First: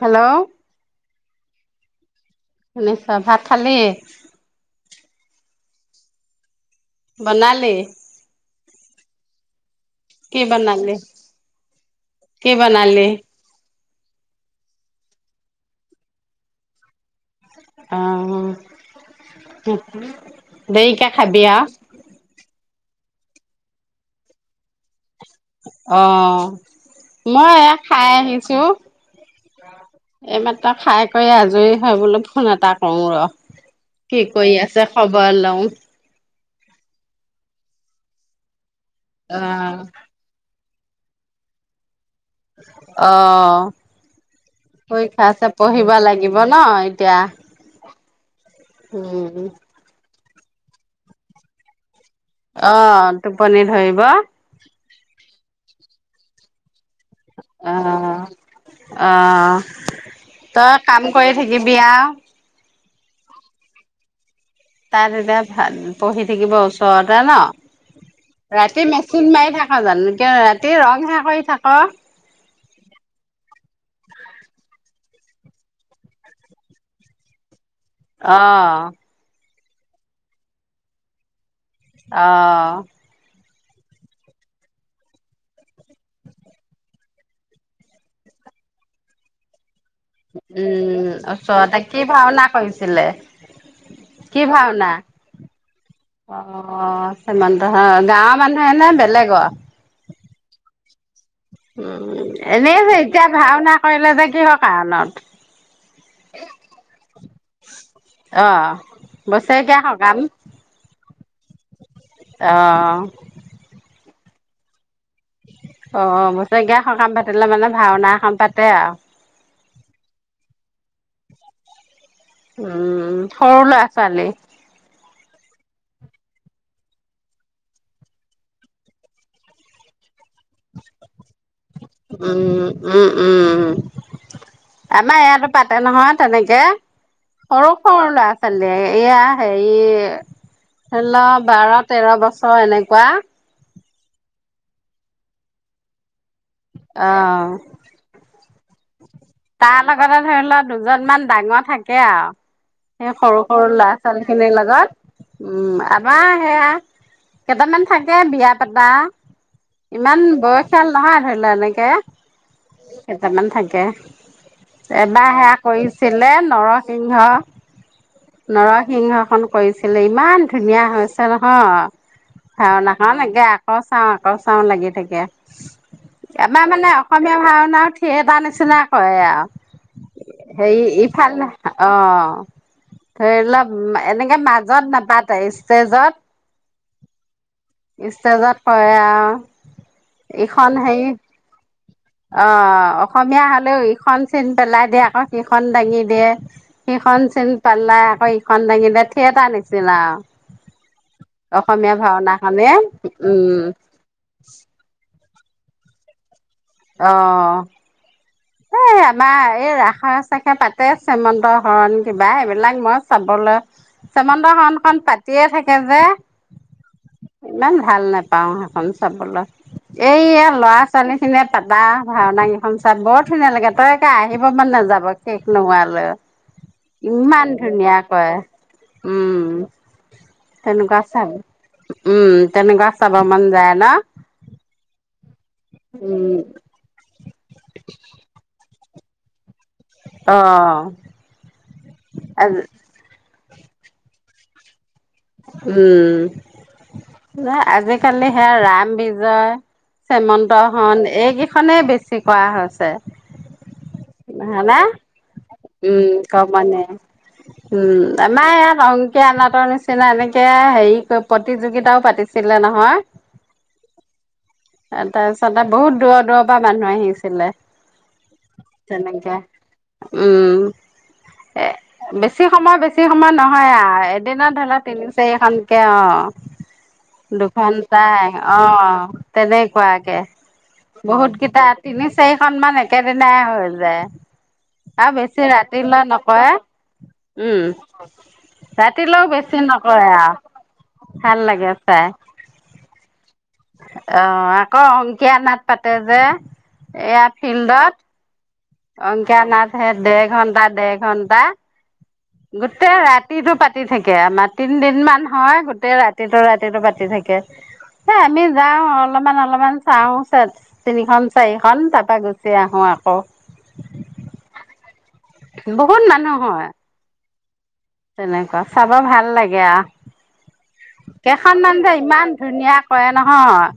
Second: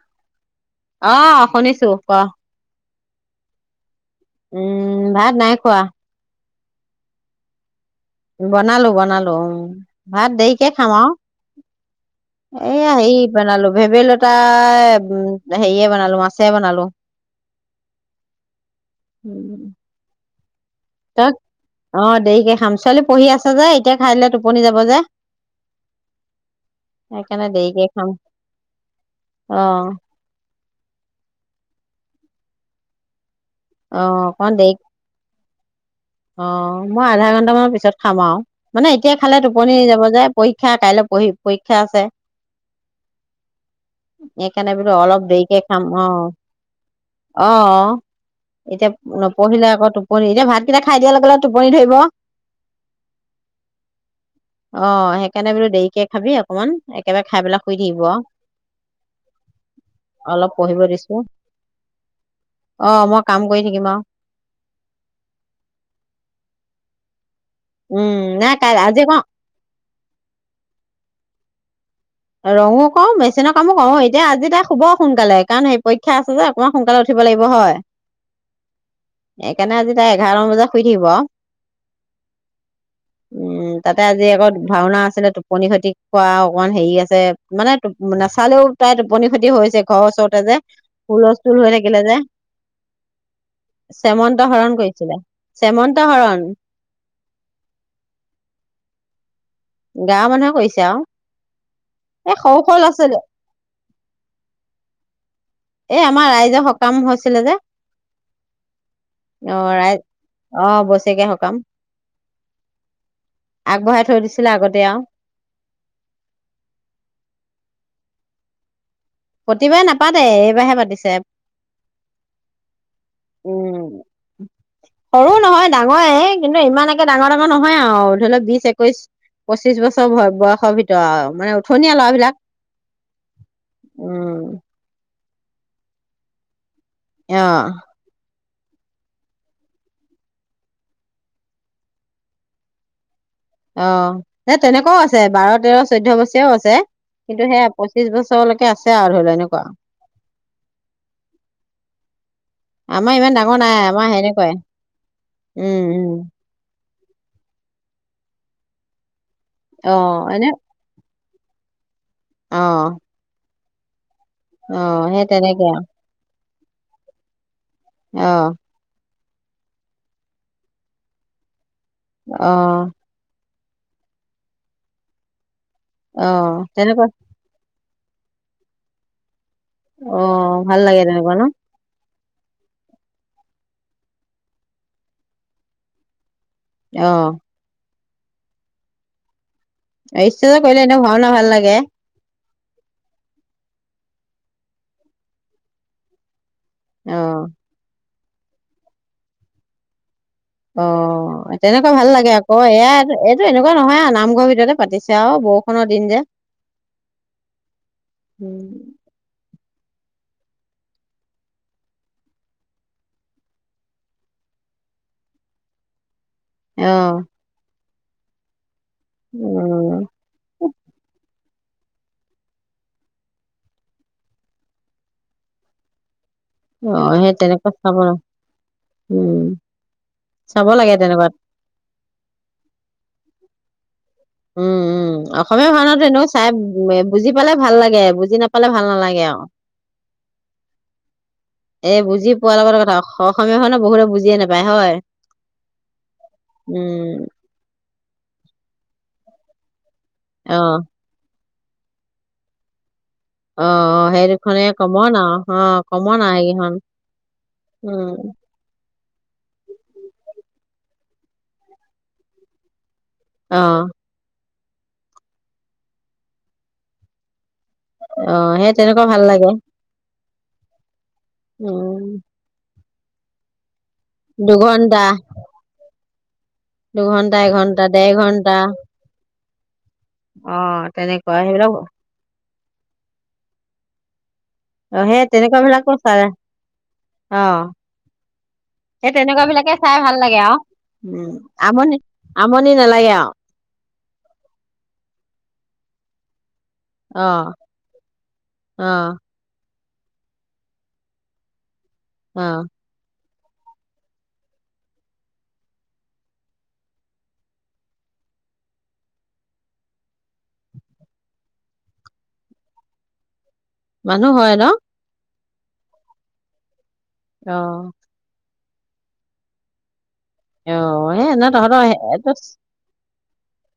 Hello. অ', শুনিছো ক। শুনিছে, ভাত খালি। উম, ভাত নাই খোৱা। বনালি? বনালো, বনালো, উম, ভাত কি দেৰিকে খাম বনালি আৰু। কি এ বনালি হৰি বনালো ভেদাই লতাই উম, হেৰিয়ে বনালো মাছে বনালো। আহ'। [unintelligible] ত, অ, দেৰিকে খাম। চালি পঢ়ি আছে যে, এতিয়া খাই দিলে টোপনি যাব যে। অহ, সেইকাৰণে মই এয়া খাই আহিছো। অহ '। এইমাত্ৰ খাই কৰি আজৰি হয় বোলে ফোন এটা কৰো ৰ। অ কি কৰি অকমান দেৰি আছে খবৰ লওঁ। অ, মই আধা ঘন্ট মানৰ পিছত খামা আৰু। মানে এতিয়া অ খালে টোপনি যাব যে। পৰীক্ষা ক্ষা কাইলৈ পঢ়ি পৰীক্ষা আছে। অ, সেইকাৰণে বোলো অলপ পৰীক্ষা আছে দেৰিকে খাম পঢ়িব অ লাগিব ন এতিয়া। অ অ এতিয়া উম নপঢ়িলে আকৌ টোপনি, এতিয়া ভাতকেইটা খাই দিয়াৰ লগে, লগে টোপনি ধৰিব। অ, টোপনি ধৰিব। কেনে বলো দেৰিকে খাবি অকমান। একেবাৰে খাই পেলাই শুই অ, থাকিব আৰু অ, অলপ তই পঢ়িব কাম দিছো কৰি থাকিবি আৰু অ', মই কাম কৰি থাকিম আৰু তাত এতিয়া ভ পঢ়ি থাকিব ওচৰতে ন উম নাই কাই ৰাতি আজি আকৌ মেচিন মাৰি থাকা জানো, কিয় ৰাতি ৰং সেই কৰি থাক ক' ৰঙো কও মেচিনৰ কামো কৰো, এতিয়া আজি তাই শুব সোনকালে কাৰণ সেই পৰীক্ষা আছে যে অকমান সোনকালে উঠিব লাগিব হয়। অহ। সেইকাৰণে আজি তাই এঘাৰ মান বজাত শুই থাকিব আৰু অহ। উম তাতে আজি আকৌ ভাওনা আছিলে, টোপনি ক্ষতি কৰোৱা অকণমান হেৰি আছে। মানে নাচালেও তাই টোপনি ক্ষতি হৈছে। ঘৰৰ ওচৰতে যে উম হুলস্থুল হৈ ওচৰতে থাকিলে কি যে ভাওনা কৰিছিলে শ্যামন্ত কি হৰণ ভাওনা কৰিছিলে শ্যামন্ত হৰণ অ গাঁৱৰ মানুহে নে বেলেগৰ, গাঁৱৰ মানুহে কছে আৰু উ এই সৰু সৰু এনেই ল'ৰা যে ছোৱালী এতিয়া ভাওনা কৰিলে যে কিহৰ এই আমাৰ কাৰণত ৰাইজৰ সকাম হৈছিলে যে আহ বছেৰেকীয়া সকাম, কাম আহ! ছিলে আগতে আৰু, অ' বছেৰেকীয়া সকাম পাতিলে মানে ভাওনা এখন পাতে আৰু প্ৰতিবাৰে নাপাতে এইবাৰহে পাতিছে। উম'। উম সৰু উম ল'ৰা-ছোৱালী। সৰু নহয় ডাঙৰে কিন্তু ইমানকে ডাঙৰ, ডাঙৰ নহয় আৰু ধৰি লওক বিশ, একৈশ, পঁচিশ বছৰ বয়সৰ ভিতৰত আৰু মানে উঠনীয়া ল'ৰাবিলাক উম- উম-উম-উম উম আমাৰ ই পাতে নহয় তেনেকে অ সৰু সৰু ল'ৰা এয়া হেৰি ধৰি লও বাৰ, তেৰ বছৰ এনেকুৱা অ' তেনেকুৱাও আছে বাৰ, তেৰ, চৈধ্য বছৰ। য়াও আছে কিন্তু অ'। সেয়া পঁচিশ বছৰলৈকে তে আছে। আৰু ধৰি লও এনেকুৱা তাৰ লগতে ধৰি লোৱা দুজন মান ডাঙৰ থাকে আৰু সেই আমাৰ ইমান সৰু ডাঙৰ সৰু নাই আমাৰ ল'ৰা-ছোৱালী সেনেকুৱাই খিনিৰ লগত উম আমাৰ সেয়া কেইটামান থাকে বিয়া পাতা অ ইমান এনে বয়সিয়াল নহয়। ধৰিলা এনেকে অ কেইটামান থাকে। তাকে অ সেই এবাৰ সেয়া তেনেকে কৰিছিলে নৰসিংহ অ নৰসিংহ খন কৰিছিলে ইমান ধুনীয়া হৈছে নহয়। অ ভাওনাখন একে আকৌ চাও, আকৌ চাও লাগি থাকে। অ আমাৰ মানে তেনেকুৱা অসমীয়া ভাওনা থিয়েটাৰ নিচিনা হয় অ আৰু ভাল সেই লাগে তেনেকুৱা ন ইফালে অ' ধৰি লওক এনেকে মাজত নাপাতে ষ্টেজত, আহ ষ্টেজত কৰে আৰু। ষ্টেজত ইখন কৰিলে এনেও হেই, ভাওনা ভাল লাগে অ' অসমীয়া ইখন চিন পেলাই দিয়ে। আকৌ সিখন দাঙি দিয়ে। অ সেইখন চীন পাল্লা আকৌ ইখন দিয়ে। থিয়েটাৰ নিছিনা আৰু। অ' তেনেকুৱা অসমীয়া ভাল লাগে আকৌ। ভাওনাখনে এয়া এইটো উম এনেকুৱা নহয় আৰু নামঘৰ ভিতৰতে পাতিছে চাও বৰষুণৰ দিন যে। অ', উম এ' আমাৰ এই ৰাস চাখে পাতে চেমন্ত হৰণ কিবা এইবিলাক, মই চাবলৈ চেমন্ত হৰণখন পাতিয়ে থাকে যে অ'। ইমান ভাল নাপাও সেইখন চাবলৈ, উম এই ল'ৰা ছোৱালী খিনিয়ে চাব। ভাওনা কিখন চাই বৰ ধুনীয়া লাগে পাই। তই একে আহিব মন নাযাব শেষ নোহোৱালৈ। অ', সেই ইমান তেনেকুৱা ধুনীয়া চাব, কয়। [unintelligible] উম, চাব লাগে তেনেকুৱা চাব তেনেকুৱাত। উম, তেনেকোৱা চাব মন যায় ন? উম, উম। অসমীয়া ভাওনাটো এনেও উম চাই বুজি পালে ভাল লাগে, বুজি নাপালে ভাল নালাগে আৰু। অ এ' বুজি পোৱাৰ লগতে কথা [unintelligible] অসমীয়া ভাওনা বহুতে বুজিয়ে নাপায় হয়। উম, উম ন আজি কালি সেয়া ৰাম বিজয় অ চেমন্ত হন এই কি খনে বেছি কৰা হৈছে। অ', সেই দুখনে হয়নে কমন আৰু, অ' উম কমন আৰু সেইকিখন। কমনে উম। কিয় নাটৰ নি নিচিনা এনেকে হেৰি কৰি প্ৰতিযোগিতাও পাতিছিলে নহয়। অহ'। তাৰপিছতে বহুত দূৰৰ, দূৰৰ পৰা মানুহ আহিছিলে। অ', সেই তেনেকুৱা ভাল তেনেকে লাগে। উম। এ' উম বেছি সময় বেছি বেছি সময় নহয় আ' এদিনা ধলত দুঘন্টা তিনি চাৰিখনকে, অ' দুঘন্টা এঘন্টা ডেৰ দুখনটাই ঘন্টা অ' তেনেকুৱাকে অ বহুত তেনেকুৱা কেইটা সেইবিলাক অ তিনি চাৰি সন্মান একেদিনাই হৈ যায়। আৰু সেই বেছি তেনেকুৱা বিলাকো ৰাতিলৈ চাই নকয়, অ উম সেই ৰাতিলৈও তেনেকুৱা বেছি বিলাকে নক ক চাই ভাল লাগে আও উম ভাল লাগে আমনি চাই, আমনি নালাগে আও অ' আকৌ অংকীয়া নাট পাতে যে অ এয়া ফিল্ডত, অ অংকিয়া নাট সে দেৰ ঘণ্টা, দেৰ ঘণ্টা অ গোটেই ৰাতি ৰাতিটো পাতি থাকে। আমাৰ তিনদিন মান হয় গোটেই ৰাতিটো ৰাতিটো পাতি থাকে এ আমি যাও অলপমান অলপমান চাওঁ চ তিনিখনন চাৰিখনন তাৰপা গুচি আহো আকৌ। মানুহ হয় ন? বহুত মানুহ হয়। অ' তেনেকুৱা চাব ভাল লাগে আ অ সেই ন কেইখন মান যে ইমান তহঁতৰ ধুনীয়া কৰে নহয়, অ'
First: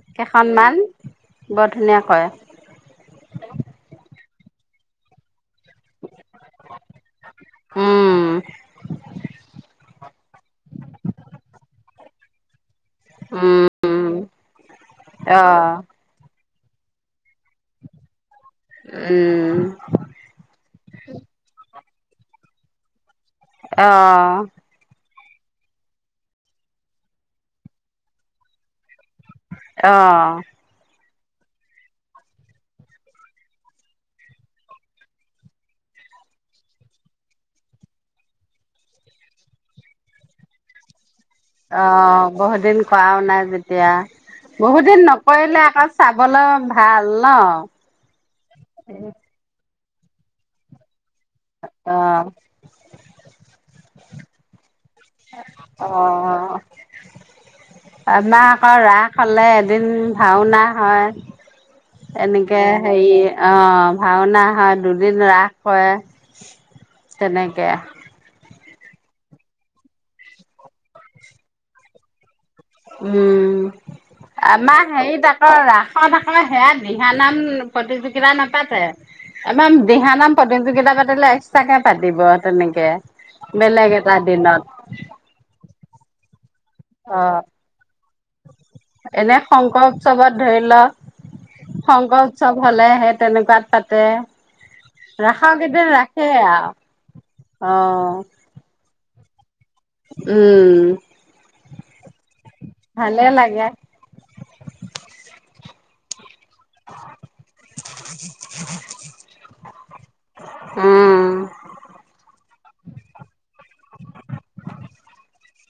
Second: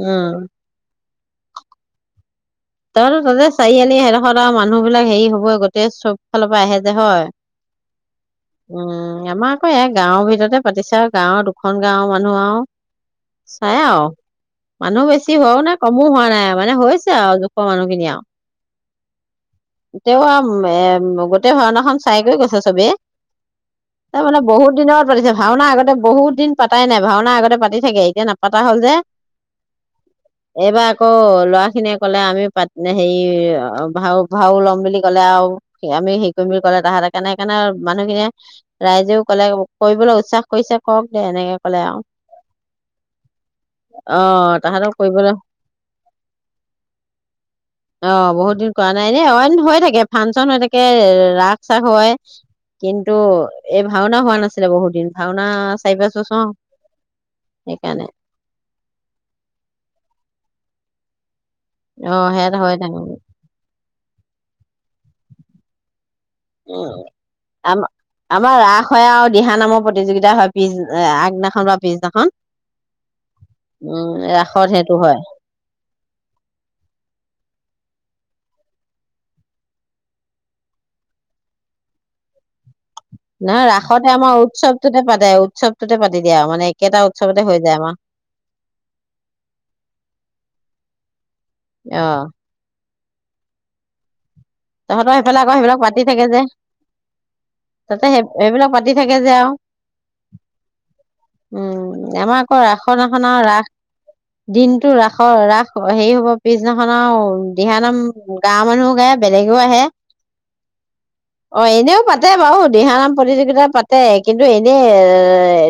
উম কেইখনমান বৰ ধুনীয়া, হয়, তাৰ তাতে চাৰিআলি হেইদসৰত আৰু মানুহ বিলাক হেৰি হ'ব তে চব ফালৰ পৰা আহে যে হয়উম উম আমাৰ আকৌ ই গাঁৱৰ ভিতৰতে পাতিছে আৰু গাঁৱৰ দুখন গাঁওৰ মানুহ আৰু উম চাই আৰু, মানুহ বেছি অ হৱাও নাই কমো হোৱা নাই। মানে হৈছে আৰু, পোৱা মানুহখিনি আৰু, উম তেওঁ আৰু এ গোটেই ভওনাখন চাই গৈ গৈছ চবে, অ তাৰ মানে বহুত দিনত পাতিছে ভাওনা আগতে বহুত দিন পাতাই নাই ভাওনা আগতে পাতি থাকে, এতিয়া নাপাতা হ'ল যে। অ' অ' ল'ৰা খিনিয়ে ক'লে আমি পা হেৰি অ ভা ভাও লম বুলি কলে আৰু আমি হেই কৰিম বুলি কলে তাহাঁ কাৰণে সেইকাৰণে মানুহখিনিয়ে ৰাইজেও কলে কৰিবলৈ উচ্চহ কৰিছে কৰক। দে এনেকে ক'লে আৰু অ' বহুত দিন কৰাও নাই অ যেতিয়া, বহুত তাহাঁতক দিন কৰিবলৈ নকৰিলে আকৌ চাবলৈ ভাল ন। অ, বহুত দিন কৰা নাই নি। অইন হৈয়ে থাকে ফাংচন হৈ থাকে ৰাস চাক অ হয়। কিন্তু এই ভাওনা হোৱা নাছিলে বহুত দিন ভাওনা চাৰি পাঁচ বছৰ অহ, সেইকাৰণে আমাহ আকৌ ৰাস হলে এদিন ভাওনা হয়। অ সেয়াত এনেকে হয় থাকে হেৰি অ, ভাওনা হয়। দুদিন ৰাস কৰে উম, তেনেকে আম আমাৰ ৰাস হয় আৰু দিহা নামৰ প্ৰতিযোগিতা হয় পিছ আগদিনাখন বা পিছদিনাখন উম, উম ৰাসত আমাৰ সেইটো হয় হেৰিত আকৌ ৰাসত আকৌ সেয়া দিহানাম প্ৰতিযোগিতা নাপাতে আমাৰ দিহানাম প্ৰতিযোগিতা পাতিলে এক্সট্ৰাকে পাতিব তেনেকে। নাই বেলেগ ৰাসতে এটা আমাৰ দিনত উৎসৱটোতে পাতে উৎসৱ টোতে পাতি দিয়া মানে কেইটা অ'। উৎসৱতে হৈ যায় আমাৰ। এনে শংকৰ উৎসৱত ধৰি লওঁ অ শংকৰ উৎসৱ হ'লে হে তেনেকুৱাত পাতে। তহঁতৰ সেইফালে আকৌ ৰাসৰ সেইবিলাক কেইদিন পাতি থাকে ৰাখেই যে, আৰু তাতে অ', সেই সেইবিলাক পাতি থাকে কে যেও উম। উম, আমাৰ আকৌ ভালে ৰাসনাখনা ৰাস লাগে দিনটো ৰাসৰ ৰাস অ', হেৰি হ'ব। পিছদিনাখন আৰু দিহানাম গাঁৱৰ মানুহ গায় বেলেগও আহে উম, অ', এনেও পাতে আৰু দিহানাম প্ৰতিযোগিতা পাতে কিন্তু এনেই এ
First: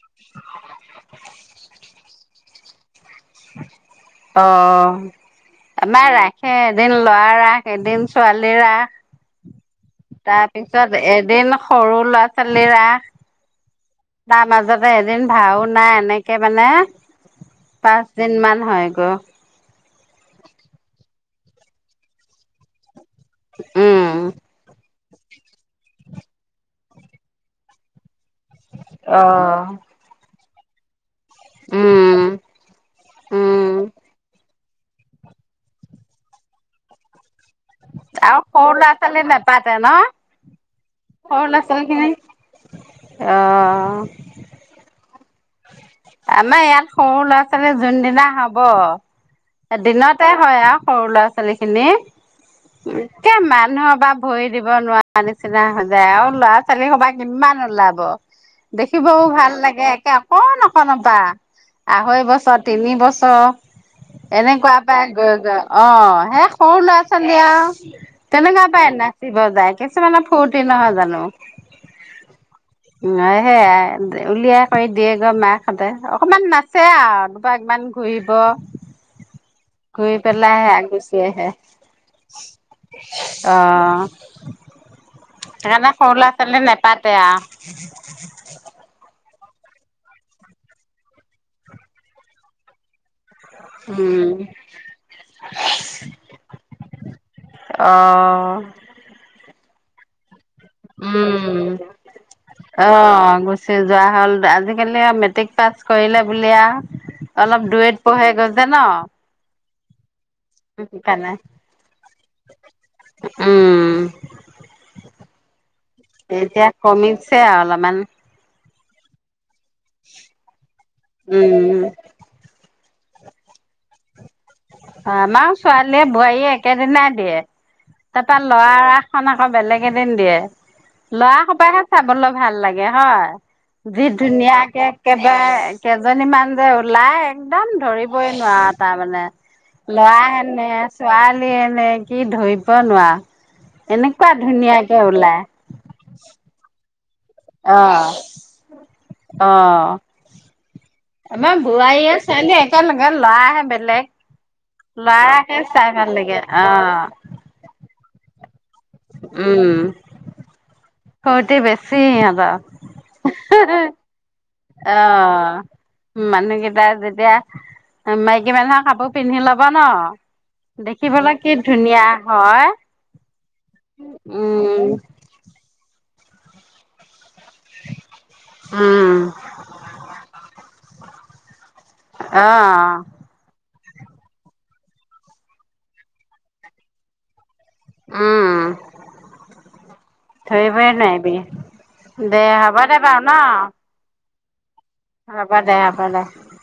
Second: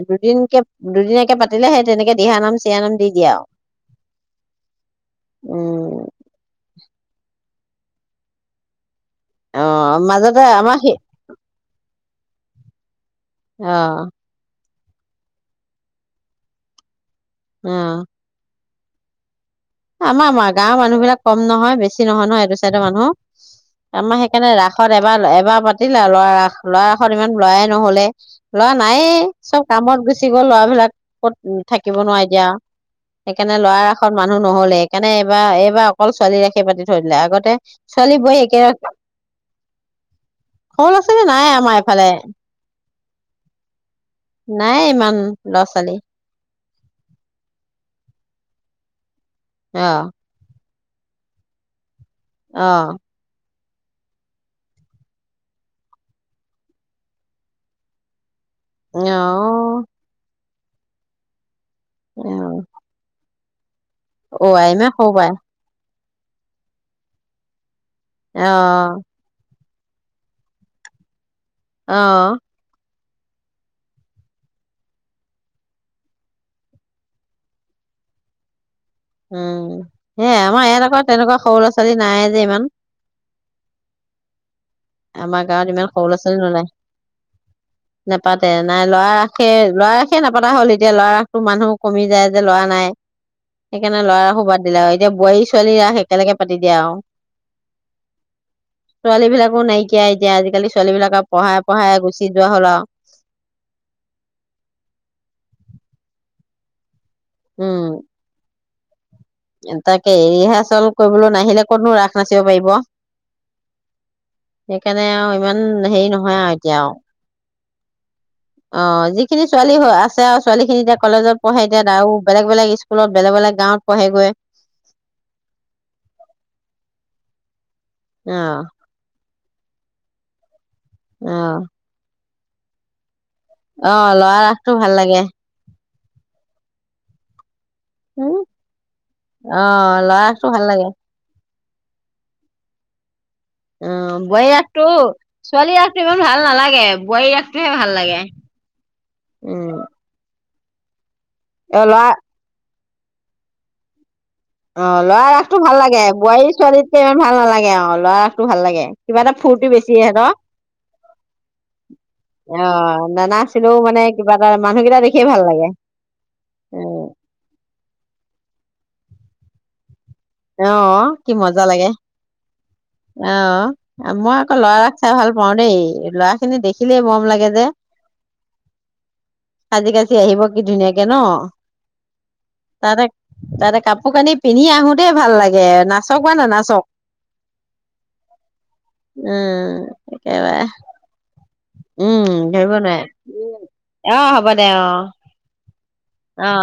দুদিনকে দুদিনিয়াকে পাতিলে সেই তেনেকে দিহা নাম চি দিহা নাম দি দিয়ে আৰু অহ, উম আমাৰ ৰাখে এদিন লৰা, এদিন ছোৱালীৰ ৰাস অ মাজতে আমাৰ সি তাৰপিছত এদিন সৰু ল'ৰা-ছোৱালীৰ ৰস। আহ'। এদিন ভাওনা এনেকে মানে পাঁচ অ' দিন মান হয়। [unintelligible] আমাৰ আমাৰ গাঁৱৰ মানুহ বিলাক কম নহয় বেছি নহয় নহয় এটো চাইডৰ মানুহ উম। আমাৰ সেইকাৰণে ৰাসত এ এবাৰ এবাৰ পাতিলে আৰু লৰা ৰাস, লৰা ৰাসত ইমান লৰাই নহলে লআ নাই চব অ'। কামত গুচি ল'ৰাবিলাক ক'ত উ থাকিব উম, নোৱাৰি এতিয়া সেইকাৰণে উম লৰাৰ ৰাসত মানুহ নহলে সেইকাৰণে এইবাৰ এইবাৰ অকল ছোৱালী ৰাসে পাতি থৈ দিলে আগতে ছোৱালী বোৱাৰী আৰু একে সৰু ল'ৰা ছোৱালী নেপাতে ন সৰু ল'ৰা ছোৱালী নাই সৰু ল'ৰা আমাৰ ছোৱালী এইফালে, খিনি অ নাই ইমান ল'ৰা ছোৱালী। আমাৰ ইয়াত সৰু ল'ৰা ছোৱালী যোনদিনা হব ব অ' দিনতে হয় আৰু সৰু ল'ৰা -ছোৱালীখিনি অ' উম কে মান মানুহৰ পৰা ভৰি দিব নোৱাৰা নিচিনা হৈ যায় আও ল'ৰা- ছোৱালী স বা কিমান ওলাব দেখিবও ভাল অ' লাগে একে কণ অকন পা আঢ়ৈ বছৰ অ' তিনি বছৰ অ' আই এনেকুৱা ইমান সৰু পাই গৈ গ অ হে সৰু ল'ৰা ছোৱালী আৰু তেনেকা পায় অ' নাচিব যায় কিছুমানৰ ফুৰ্তি নহয় জানো অ'। উম এ হেয়াই উলিওৱা কৰি দিয়েগৈ মাক সঁতে অকমান নাচে আও দুপাকমান ঘূৰিব উম ঘূৰি সেয়া পেলাই আমাৰ সে ইয়াত আকৌ গুচি তেনেকুৱা আহে সৰু ল'ৰা ছোৱালী নাই যে ইমান অ আমাৰ গাঁৱত ইমান সেইকাৰণে সৰু ল'ৰা ছোৱালী নোলায় নেপাতে আহ তাক হেই, লৰা ৰাসে নাপাতা হ'ল এতিয়া লৰা ৰাসটো মানুহ কমি যায় যে লৰা নাই সেইকাৰণে ল'ৰা উম ৰাসো বাদ দিলে আৰু এতিয়া বোৱাৰী ছোৱালী ৰাস একেলগে পাতি দিয়া আৰু অ ছোৱালী বিলাক অ নাইকি এতিয়া আজি উম হ'ল আৰু অ গুচি যোৱা হ'ল আজিকালি মেট্ৰিক পাছ কৰিলে বুলি আও অলপ দুয়েত পহে গৈ [unintelligible] [unintelligible] এ ৰিহাৰ্চেল কৰিবলৈ সেইকাৰণে নাহিলে ক'তনো ৰাস নাচিব পাৰিব। উম সেইকাৰণে আৰু ইমান হেৰি নহয় আৰু এতিয়া আৰু। ইমান অ', যিখিনি ছোৱালী হৈ আছে আৰু ছোৱালীখিনি এতিয়া কলেজত পঢ়ে উম এতিয়া আৰু বেলেগ বেলেগ স্কু স্কুলত বেলেগ বেলেগ গাঁৱত পঢ়েগৈ। আমাৰ ছোৱালীয়ে বোৱাৰীয়ে একেদিনাই দিয়ে। তাৰ অ পৰা ল'ৰাৰ ৰাসখন আ অ', বেলেগ এদিন দিয়ে। অ ল'ৰাসোপাহে চাবলৈ ভাল লাগে হয়। অ যি ল'ৰা ৰাসটো ধুনীয়াকে ভাল লাগে একেবাৰে কেইজনীমান যে ওলাই একদম ধৰিবই উম নোৱাৰা তাৰ মানে। অ ল'ৰা ল'ৰায়ে ৰাসটো ভাল নে লাগে ছোৱালী। এনে কি ধৰিব নোৱাৰা। অ', এনেকুৱা বোৱাৰী ৰাসটো ধুনীয়াকে ওলাই ছোৱালী ৰাসটো ইমান ভাল নালাগে। বোৱাৰী ৰাসটোহে অ ভাল লাগে। উম অ', আমাৰ অ ল'ৰা বোৱাৰী আৰু ছোৱালীয়ে [unintelligible] ল'ৰাই হে বেলেগ। অ' ল'ৰা ল'ৰাকে ৰাসটো ভাল চাই লাগে, বোৱাৰী ছোৱালীৰটো অ ইমান ভাল নালাগে আৰু ল'ৰা ভাল লাগে। কিবা এটা ফুৰ্তি উম বেছি আহে ন? ফূৰ্তি বেছি সিহঁতৰ অ' নানাছিলেও মানে কিবা এটা মানুহকেইটা দেখিয়ে ভাল অ' লাগে মানুহকেইটা যেতিয়া, মাইকী মানুহক কাপোৰ পিন্ধি লব ন। অঁ, কি দেখিবলৈ মজা লাগে ধুনীয়া হয় অঁ, মই আকৌ লৰা উম। ৰাসহে চাই ভাল পাও দেই। ল'ৰা খিনি দেখিলে মৰম লাগে যে উম সাজি কাজি আহিব কি ধুনীয়াকে ন? তাতে অঁ। তাতে কাপোৰ কানি পিন্ধি আহো দেই ভাল লাগে, নাচক বা নানাচক। উম, উম একেবাৰে ধৰিবই নোৱাৰিবি। উম দে ধৰিব হ'ব নোৱাৰে দে বাৰু ন। অ' হ'ব দে অ হ'ব দে। দে। অ'।